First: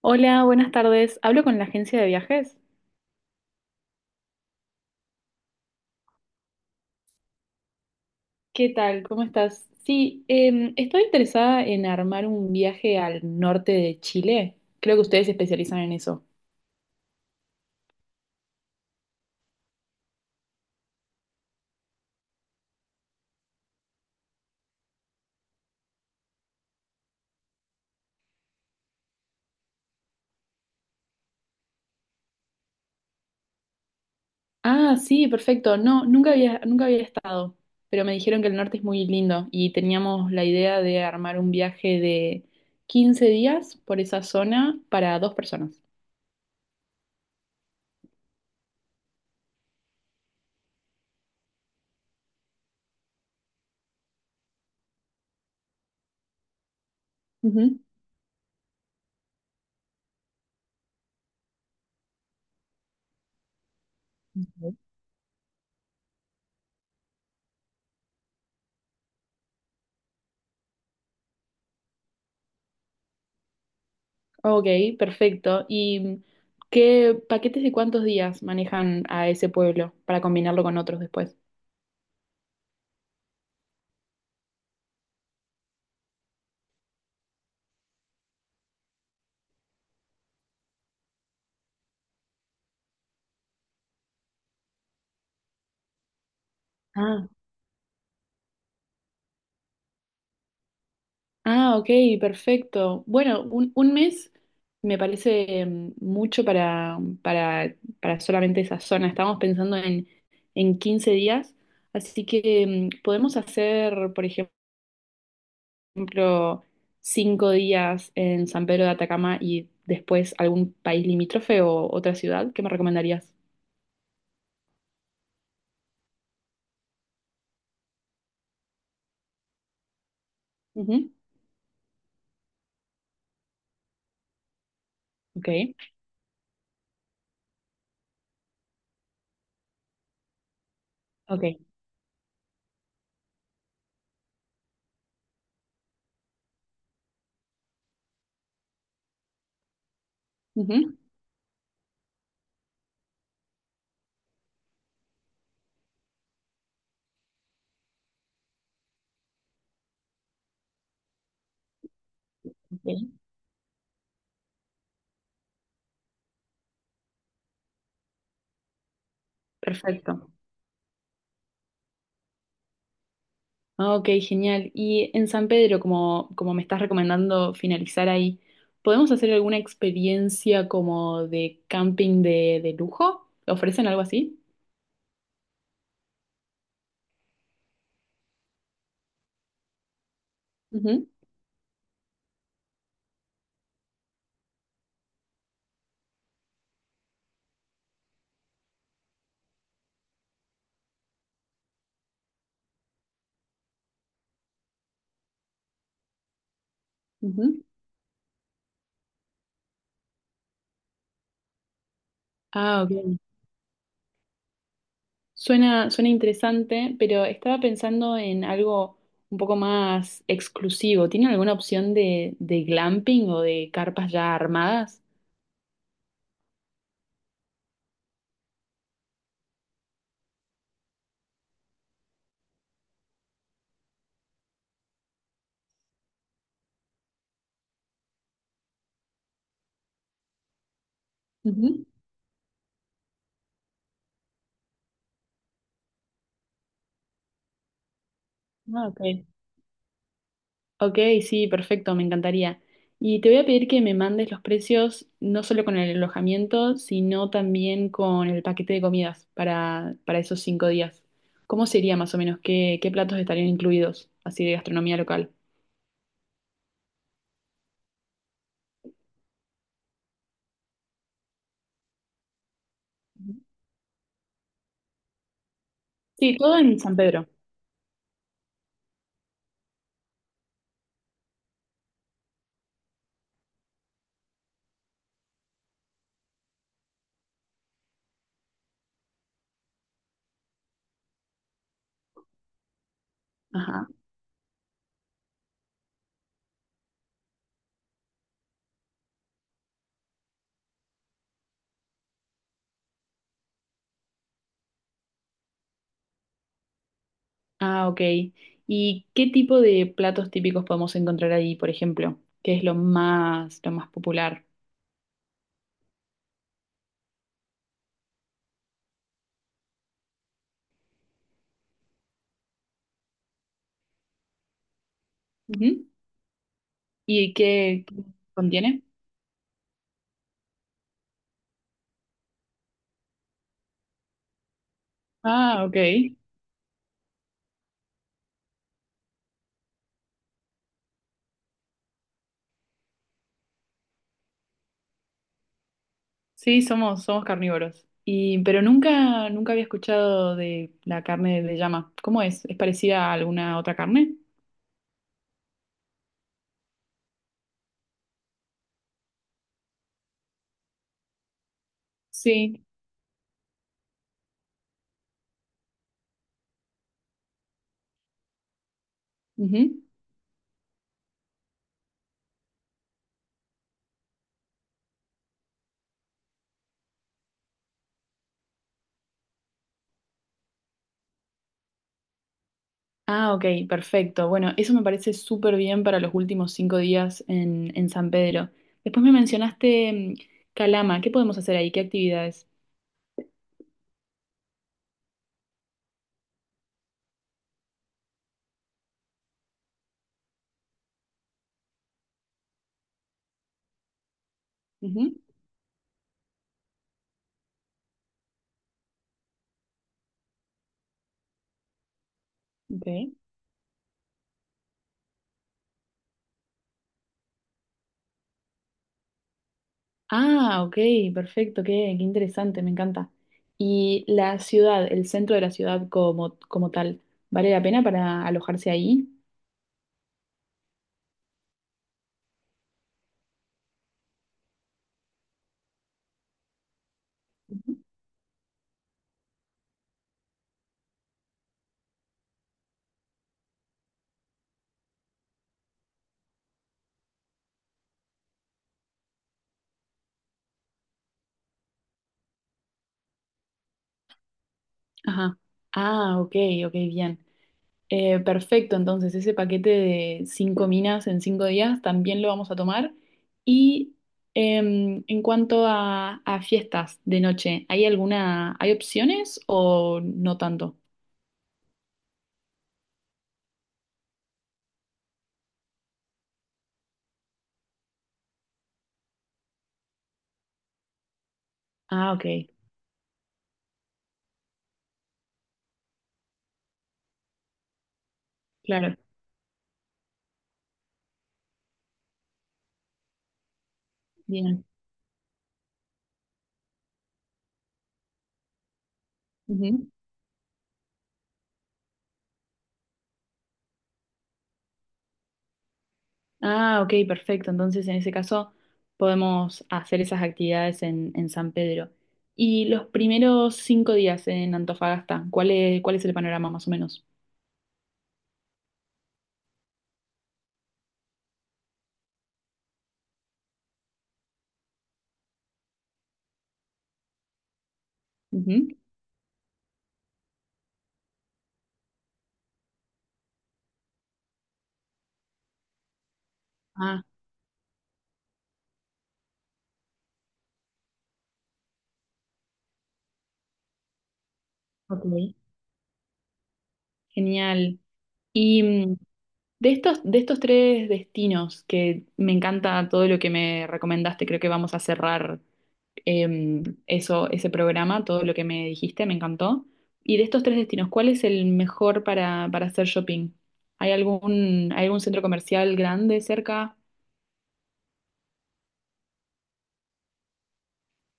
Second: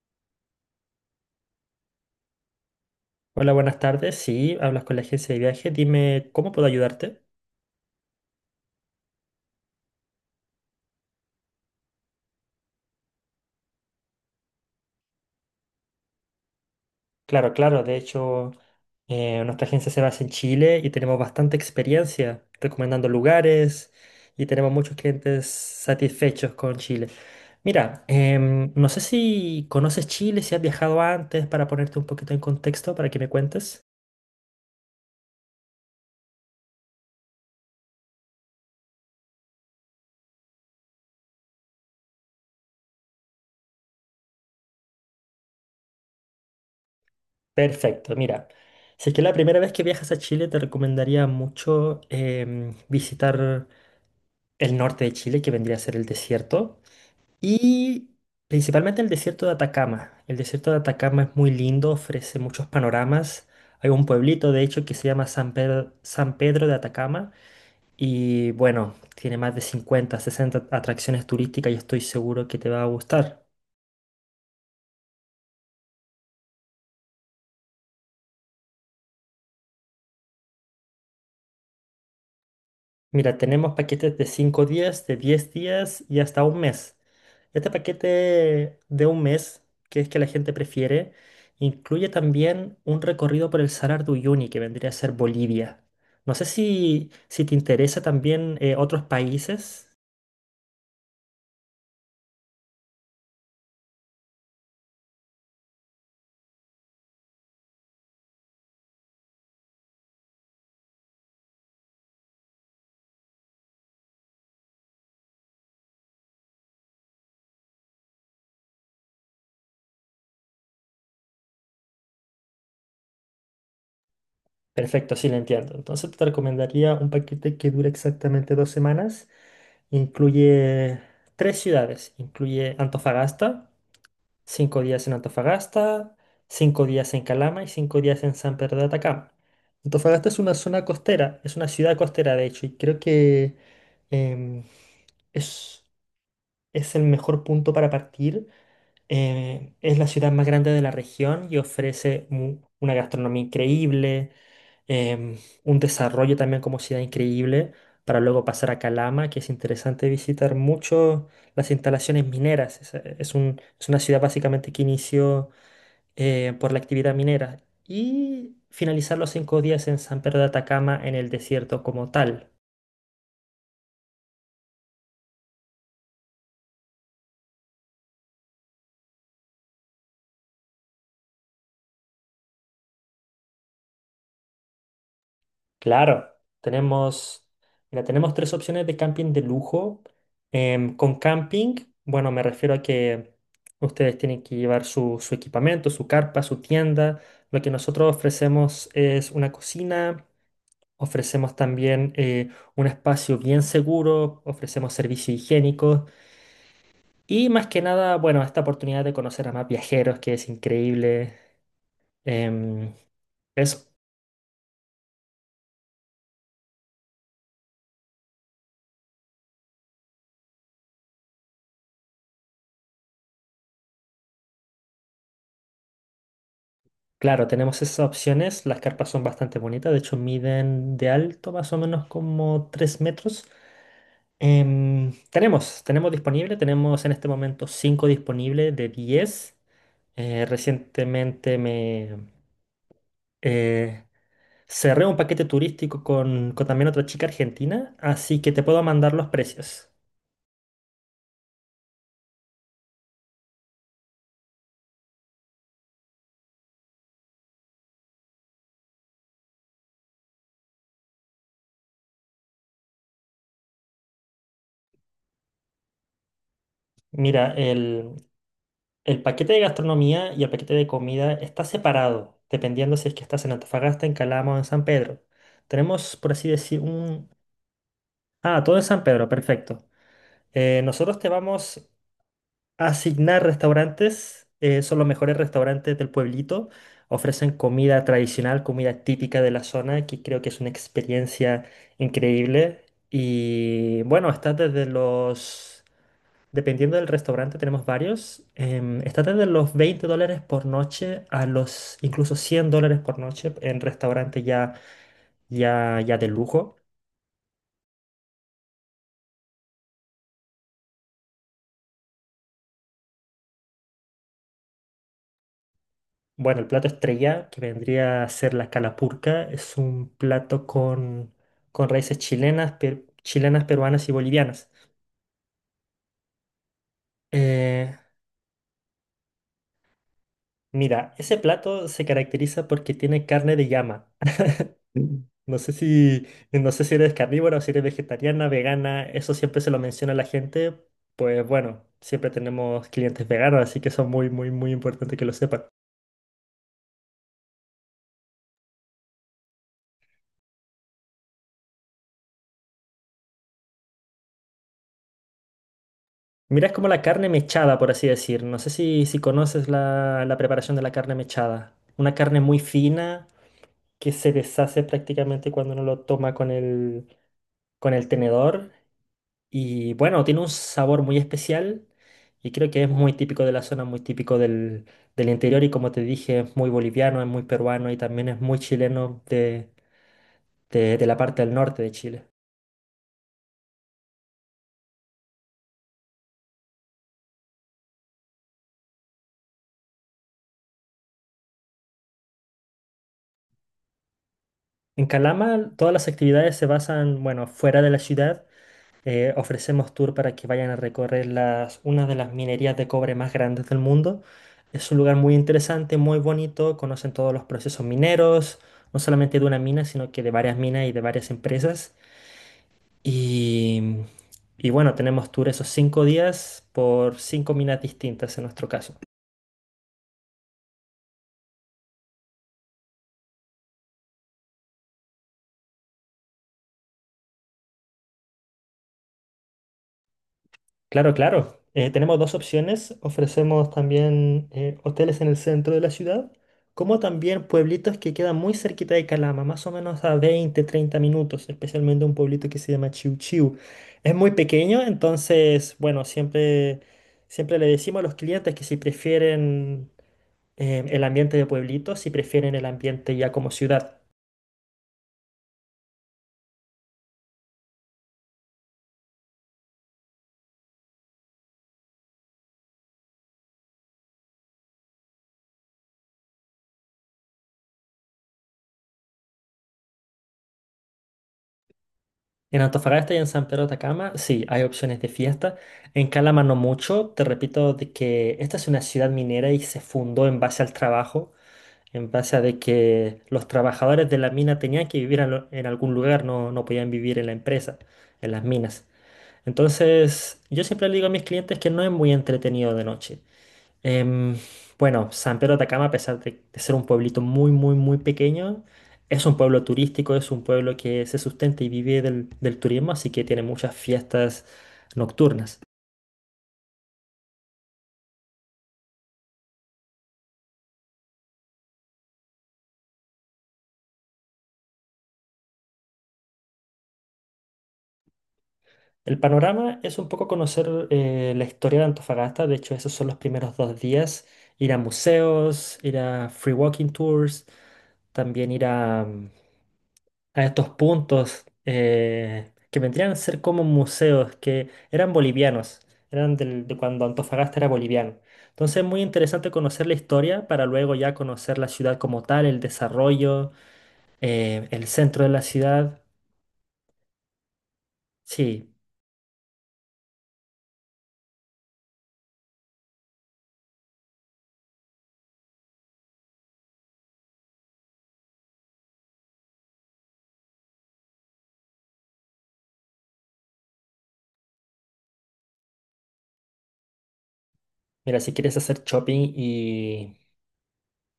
Hola, buenas tardes. Hablo con la agencia de viajes. Hola, buenas tardes. Sí, hablas con la agencia de viaje. Dime, ¿cómo puedo ayudarte? ¿Qué tal? ¿Cómo estás? Sí, estoy interesada en armar un viaje al norte de Chile. Creo que ustedes se especializan en eso. Claro, claro. De hecho, nuestra agencia se basa en Chile y tenemos bastante experiencia recomendando lugares y tenemos muchos clientes satisfechos con Chile. Mira, no sé si conoces Chile, si has viajado antes, para ponerte un poquito en contexto, para que me cuentes. Ah, sí, perfecto. No, nunca había estado, pero me dijeron que el norte es muy lindo y teníamos la idea de armar un viaje de 15 días por esa zona para dos personas. Perfecto, mira. Si es que es la primera vez que viajas a Chile, te recomendaría mucho visitar el norte de Chile, que vendría a ser el desierto. Y principalmente el desierto de Atacama. El desierto de Atacama es muy lindo, ofrece muchos panoramas. Hay un pueblito, de Ujú. hecho, que se llama San Pedro, San Pedro de Atacama. Y bueno, tiene más de 50 60 atracciones turísticas y estoy seguro que te va a gustar. Ok, perfecto. ¿Y qué paquetes de cuántos días manejan a ese pueblo para combinarlo con otros después? Mira, tenemos paquetes de 5 días, de 10 días y hasta un mes. Este paquete de un mes, que es que la gente prefiere, incluye también un recorrido por el Salar de Uyuni, que vendría a ser Bolivia. No sé si, Ah, si te interesa también otros países. Ah, ok, perfecto. Bueno, 1 mes me parece mucho para solamente esa zona. Estamos pensando en 15 días, así que podemos hacer, por ejemplo, 5 días en San Pedro de Atacama y después algún país limítrofe o otra ciudad. ¿Qué me recomendarías? Perfecto, sí, lo entiendo. Entonces te recomendaría un paquete que dura exactamente 2 semanas. Incluye Ujú. tres ciudades. Incluye Antofagasta. 5 días en Ok. Antofagasta, 5 días en Calama y 5 días en San Pedro de Atacama. Antofagasta es una zona costera, es Ok. una ciudad costera de hecho, y creo que em, es es el mejor punto para partir. Es la ciudad más grande de la Ujú. región y ofrece una gastronomía increíble, em, un desarrollo también como ciudad increíble, para luego pasar a Calama, que es interesante visitar mucho las instalaciones mineras. Es, Ok. eh, es un- es una ciudad básicamente que inició por la actividad minera y finalizar los 5 días en Perfecto. San Pedro de Atacama en el desierto como tal. Ah, ok, genial. Y en San Pedro, como me estás recomendando finalizar ahí, ¿podemos hacer alguna experiencia como de camping de lujo? ¿Ofrecen algo así? Claro, tenemos, mira, tenemos tres opciones de camping de lujo. Em, Ujú, con camping, bueno, me refiero a que ustedes tienen que llevar su equipamiento, su carpa, su tienda. Lo que nosotros ofrecemos es una cocina, ofrecemos también un espacio bien seguro, ofrecemos servicios higiénicos y ujú. más que nada, bueno, esta oportunidad de conocer a más viajeros, que es increíble. Ah, Em, ok. eso. Suena interesante, pero estaba pensando en algo un poco más exclusivo. ¿Tienen alguna opción de glamping o de carpas ya armadas? Claro, tenemos esas opciones. Las carpas son bastante bonitas. De hecho, miden de alto más o menos como 3 metros. Tenemos disponible. Tenemos en este momento 5 disponibles de 10. Recientemente Ujú. me eh, cerré un paquete turístico con también otra chica argentina, así que te puedo Ah, ok. mandar los precios. Ok, sí, perfecto, me encantaría. Y te voy a pedir que me mandes los precios, no solo con el alojamiento, sino también con el paquete de comidas para esos 5 días. ¿Cómo sería más o menos? ¿ qué platos estarían incluidos, así de gastronomía local? Mira, el paquete de gastronomía y el paquete de comida está separado, dependiendo si es que Ujú. estás en Antofagasta, en Calama o en San Pedro. Tenemos, por Sí, así todo en decir, San Pedro. un. Ah, todo en San Pedro, perfecto. Nosotros te vamos a asignar restaurantes, son los mejores restaurantes del pueblito. Ofrecen comida tradicional, comida típica de la zona, que creo que es una experiencia increíble. Ajá. Y bueno, está desde los. Dependiendo del restaurante, tenemos varios. Está desde los $20 por noche a los incluso $100 por noche en restaurante ya de lujo. Ah, ok. ¿Y qué tipo de platos típicos podemos encontrar ahí, por ejemplo? ¿Qué es lo más popular? Bueno, el plato estrella, que vendría a ser la calapurca, es un plato con raíces chilenas, chilenas, peruanas y bolivianas. Ujú. ¿Y qué Eh, qué contiene? mira, ese plato se caracteriza porque tiene carne de llama. Mm. No Ah, sé ok. si, no sé si eres carnívora o si eres vegetariana, vegana, eso siempre se lo menciona a la gente. Pues bueno, siempre tenemos clientes veganos, así que eso es muy, muy, muy importante que lo sepan. Sí, somos carnívoros. Y, pero nunca había escuchado de la carne de llama. ¿Cómo es? ¿Es parecida a alguna otra carne? Mira, es como la carne mechada, por así decir. No sé si conoces la preparación de la carne mechada. Una carne muy Sí. fina que se deshace prácticamente cuando uno lo toma con el tenedor. Ujú. Y bueno, tiene un sabor muy especial y creo que es muy típico de la zona, muy típico del interior y como te dije, es muy boliviano, es muy peruano y también es muy chileno de la parte del norte de Chile. Ah, ok, perfecto. Bueno, eso me parece súper bien para los últimos 5 días en San Pedro. Después me mencionaste Calama. ¿Qué podemos hacer ahí? ¿Qué actividades? En Calama todas las actividades se basan, bueno, fuera de la ciudad. Ofrecemos tour para que vayan a recorrer una de las minerías de cobre más grandes del mundo. Es un Ujú. lugar muy interesante, muy bonito, conocen todos los procesos mineros, no solamente de una mina, sino que de varias minas y de varias empresas. Ok. Y, y bueno, tenemos tour esos 5 días por cinco minas distintas en nuestro caso. Ah, ok, perfecto. Qué interesante, me encanta. Y la ciudad, el centro de la ciudad como tal, ¿vale la pena para alojarse ahí? Claro, claro. Tenemos dos opciones. Ofrecemos también hoteles en el centro de la ciudad, como también pueblitos que quedan muy cerquita de Calama, más o menos a 20 30 minutos, especialmente un pueblito que se llama Chiu Chiu. Es muy pequeño, entonces, bueno, siempre le decimos a los clientes que si prefieren el ambiente de pueblitos si prefieren el ambiente ya como ciudad. Ajá. Ah, ok, ok, bien. Perfecto, entonces ese paquete de 5 minas en 5 días también lo vamos a tomar. Y en cuanto a fiestas de noche, ¿hay alguna, hay opciones o no tanto? En Antofagasta y en San Pedro de Atacama, sí, hay opciones de fiesta. En Calama no mucho. Te repito de que esta es una ciudad minera y se fundó en base al trabajo, en Ah, base a ok, de que los trabajadores de la mina tenían que vivir en algún lugar, no podían vivir en la empresa, en las minas. claro, Entonces, yo siempre le digo a mis clientes que no es muy entretenido de noche. Em, bien. bueno, San Pedro de Atacama, a pesar de ser un pueblito muy, muy, muy pequeño, es un pueblo Ujú. turístico, es un pueblo que se sustenta y vive del turismo, así que tiene muchas fiestas nocturnas. Ah, ok, perfecto. Entonces, en ese caso, podemos hacer esas actividades en San Pedro. Y los primeros 5 días en Antofagasta, cuál es el panorama más o menos? El panorama es un poco conocer la historia de Antofagasta, de hecho esos son los primeros 2 días, ir a museos, ir a free walking tours, también ir a estos puntos que vendrían a ser como museos, que eran bolivianos, eran de Ah, cuando Antofagasta era boliviano. Entonces es muy interesante conocer la historia para luego ya conocer la ciudad como tal, el desarrollo, el centro de ok. la ciudad. Genial. Y Sí, de estos tres destinos, que me encanta todo lo que me recomendaste, creo que vamos a cerrar eso, ese programa, todo lo que me dijiste, me encantó. Y de estos tres destinos, ¿cuál es el mejor para hacer shopping? Hay algún centro comercial grande cerca? mira, si quieres hacer shopping y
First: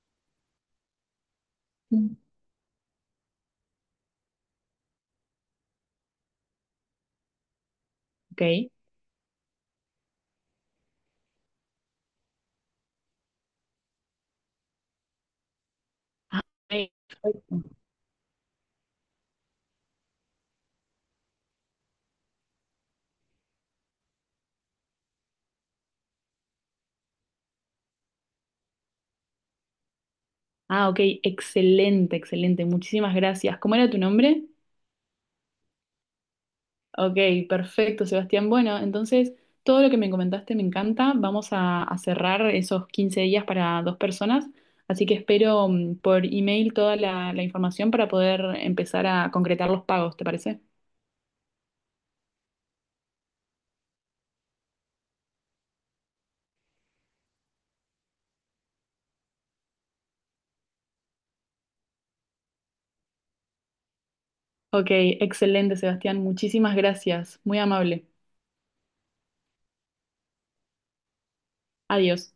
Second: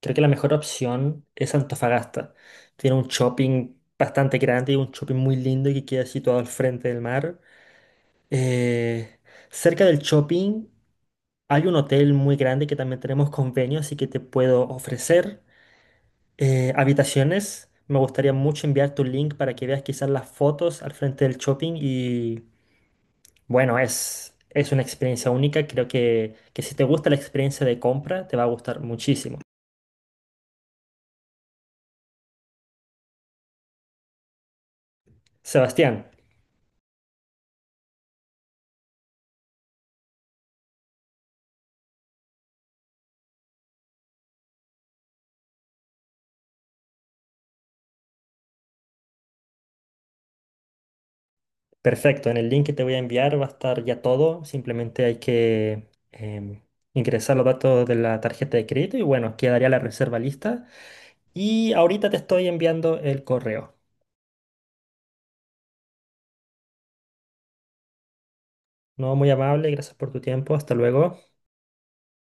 creo que la mejor opción es Mm. Antofagasta. Tiene un shopping bastante grande y un shopping muy lindo que queda situado al frente del mar. Ok. Eh, cerca del shopping. Hay un hotel muy grande que también tenemos convenio, así que te puedo ofrecer Perfecto. habitaciones. Me gustaría mucho enviarte un link para que veas quizás las fotos al frente del shopping y bueno, es una experiencia única. Creo que si te gusta la experiencia de compra, te va a gustar muchísimo. Ah, ok, excelente, excelente. Muchísimas gracias. ¿Cómo era tu nombre? Sebastián, Ok, perfecto, Sebastián. Bueno, entonces todo lo que me comentaste me encanta. Vamos a cerrar esos 15 días para dos personas, así que espero por email toda la información para poder empezar a concretar los pagos, ¿te parece? perfecto. En el link que te voy a enviar va a estar ya todo. Simplemente hay que ingresar los datos de la tarjeta de crédito y bueno, quedaría la reserva lista. Y ahorita te estoy enviando el correo. Ok, excelente, Sebastián. Muchísimas gracias. Muy amable. No, muy amable, gracias por tu tiempo. Hasta luego. Adiós.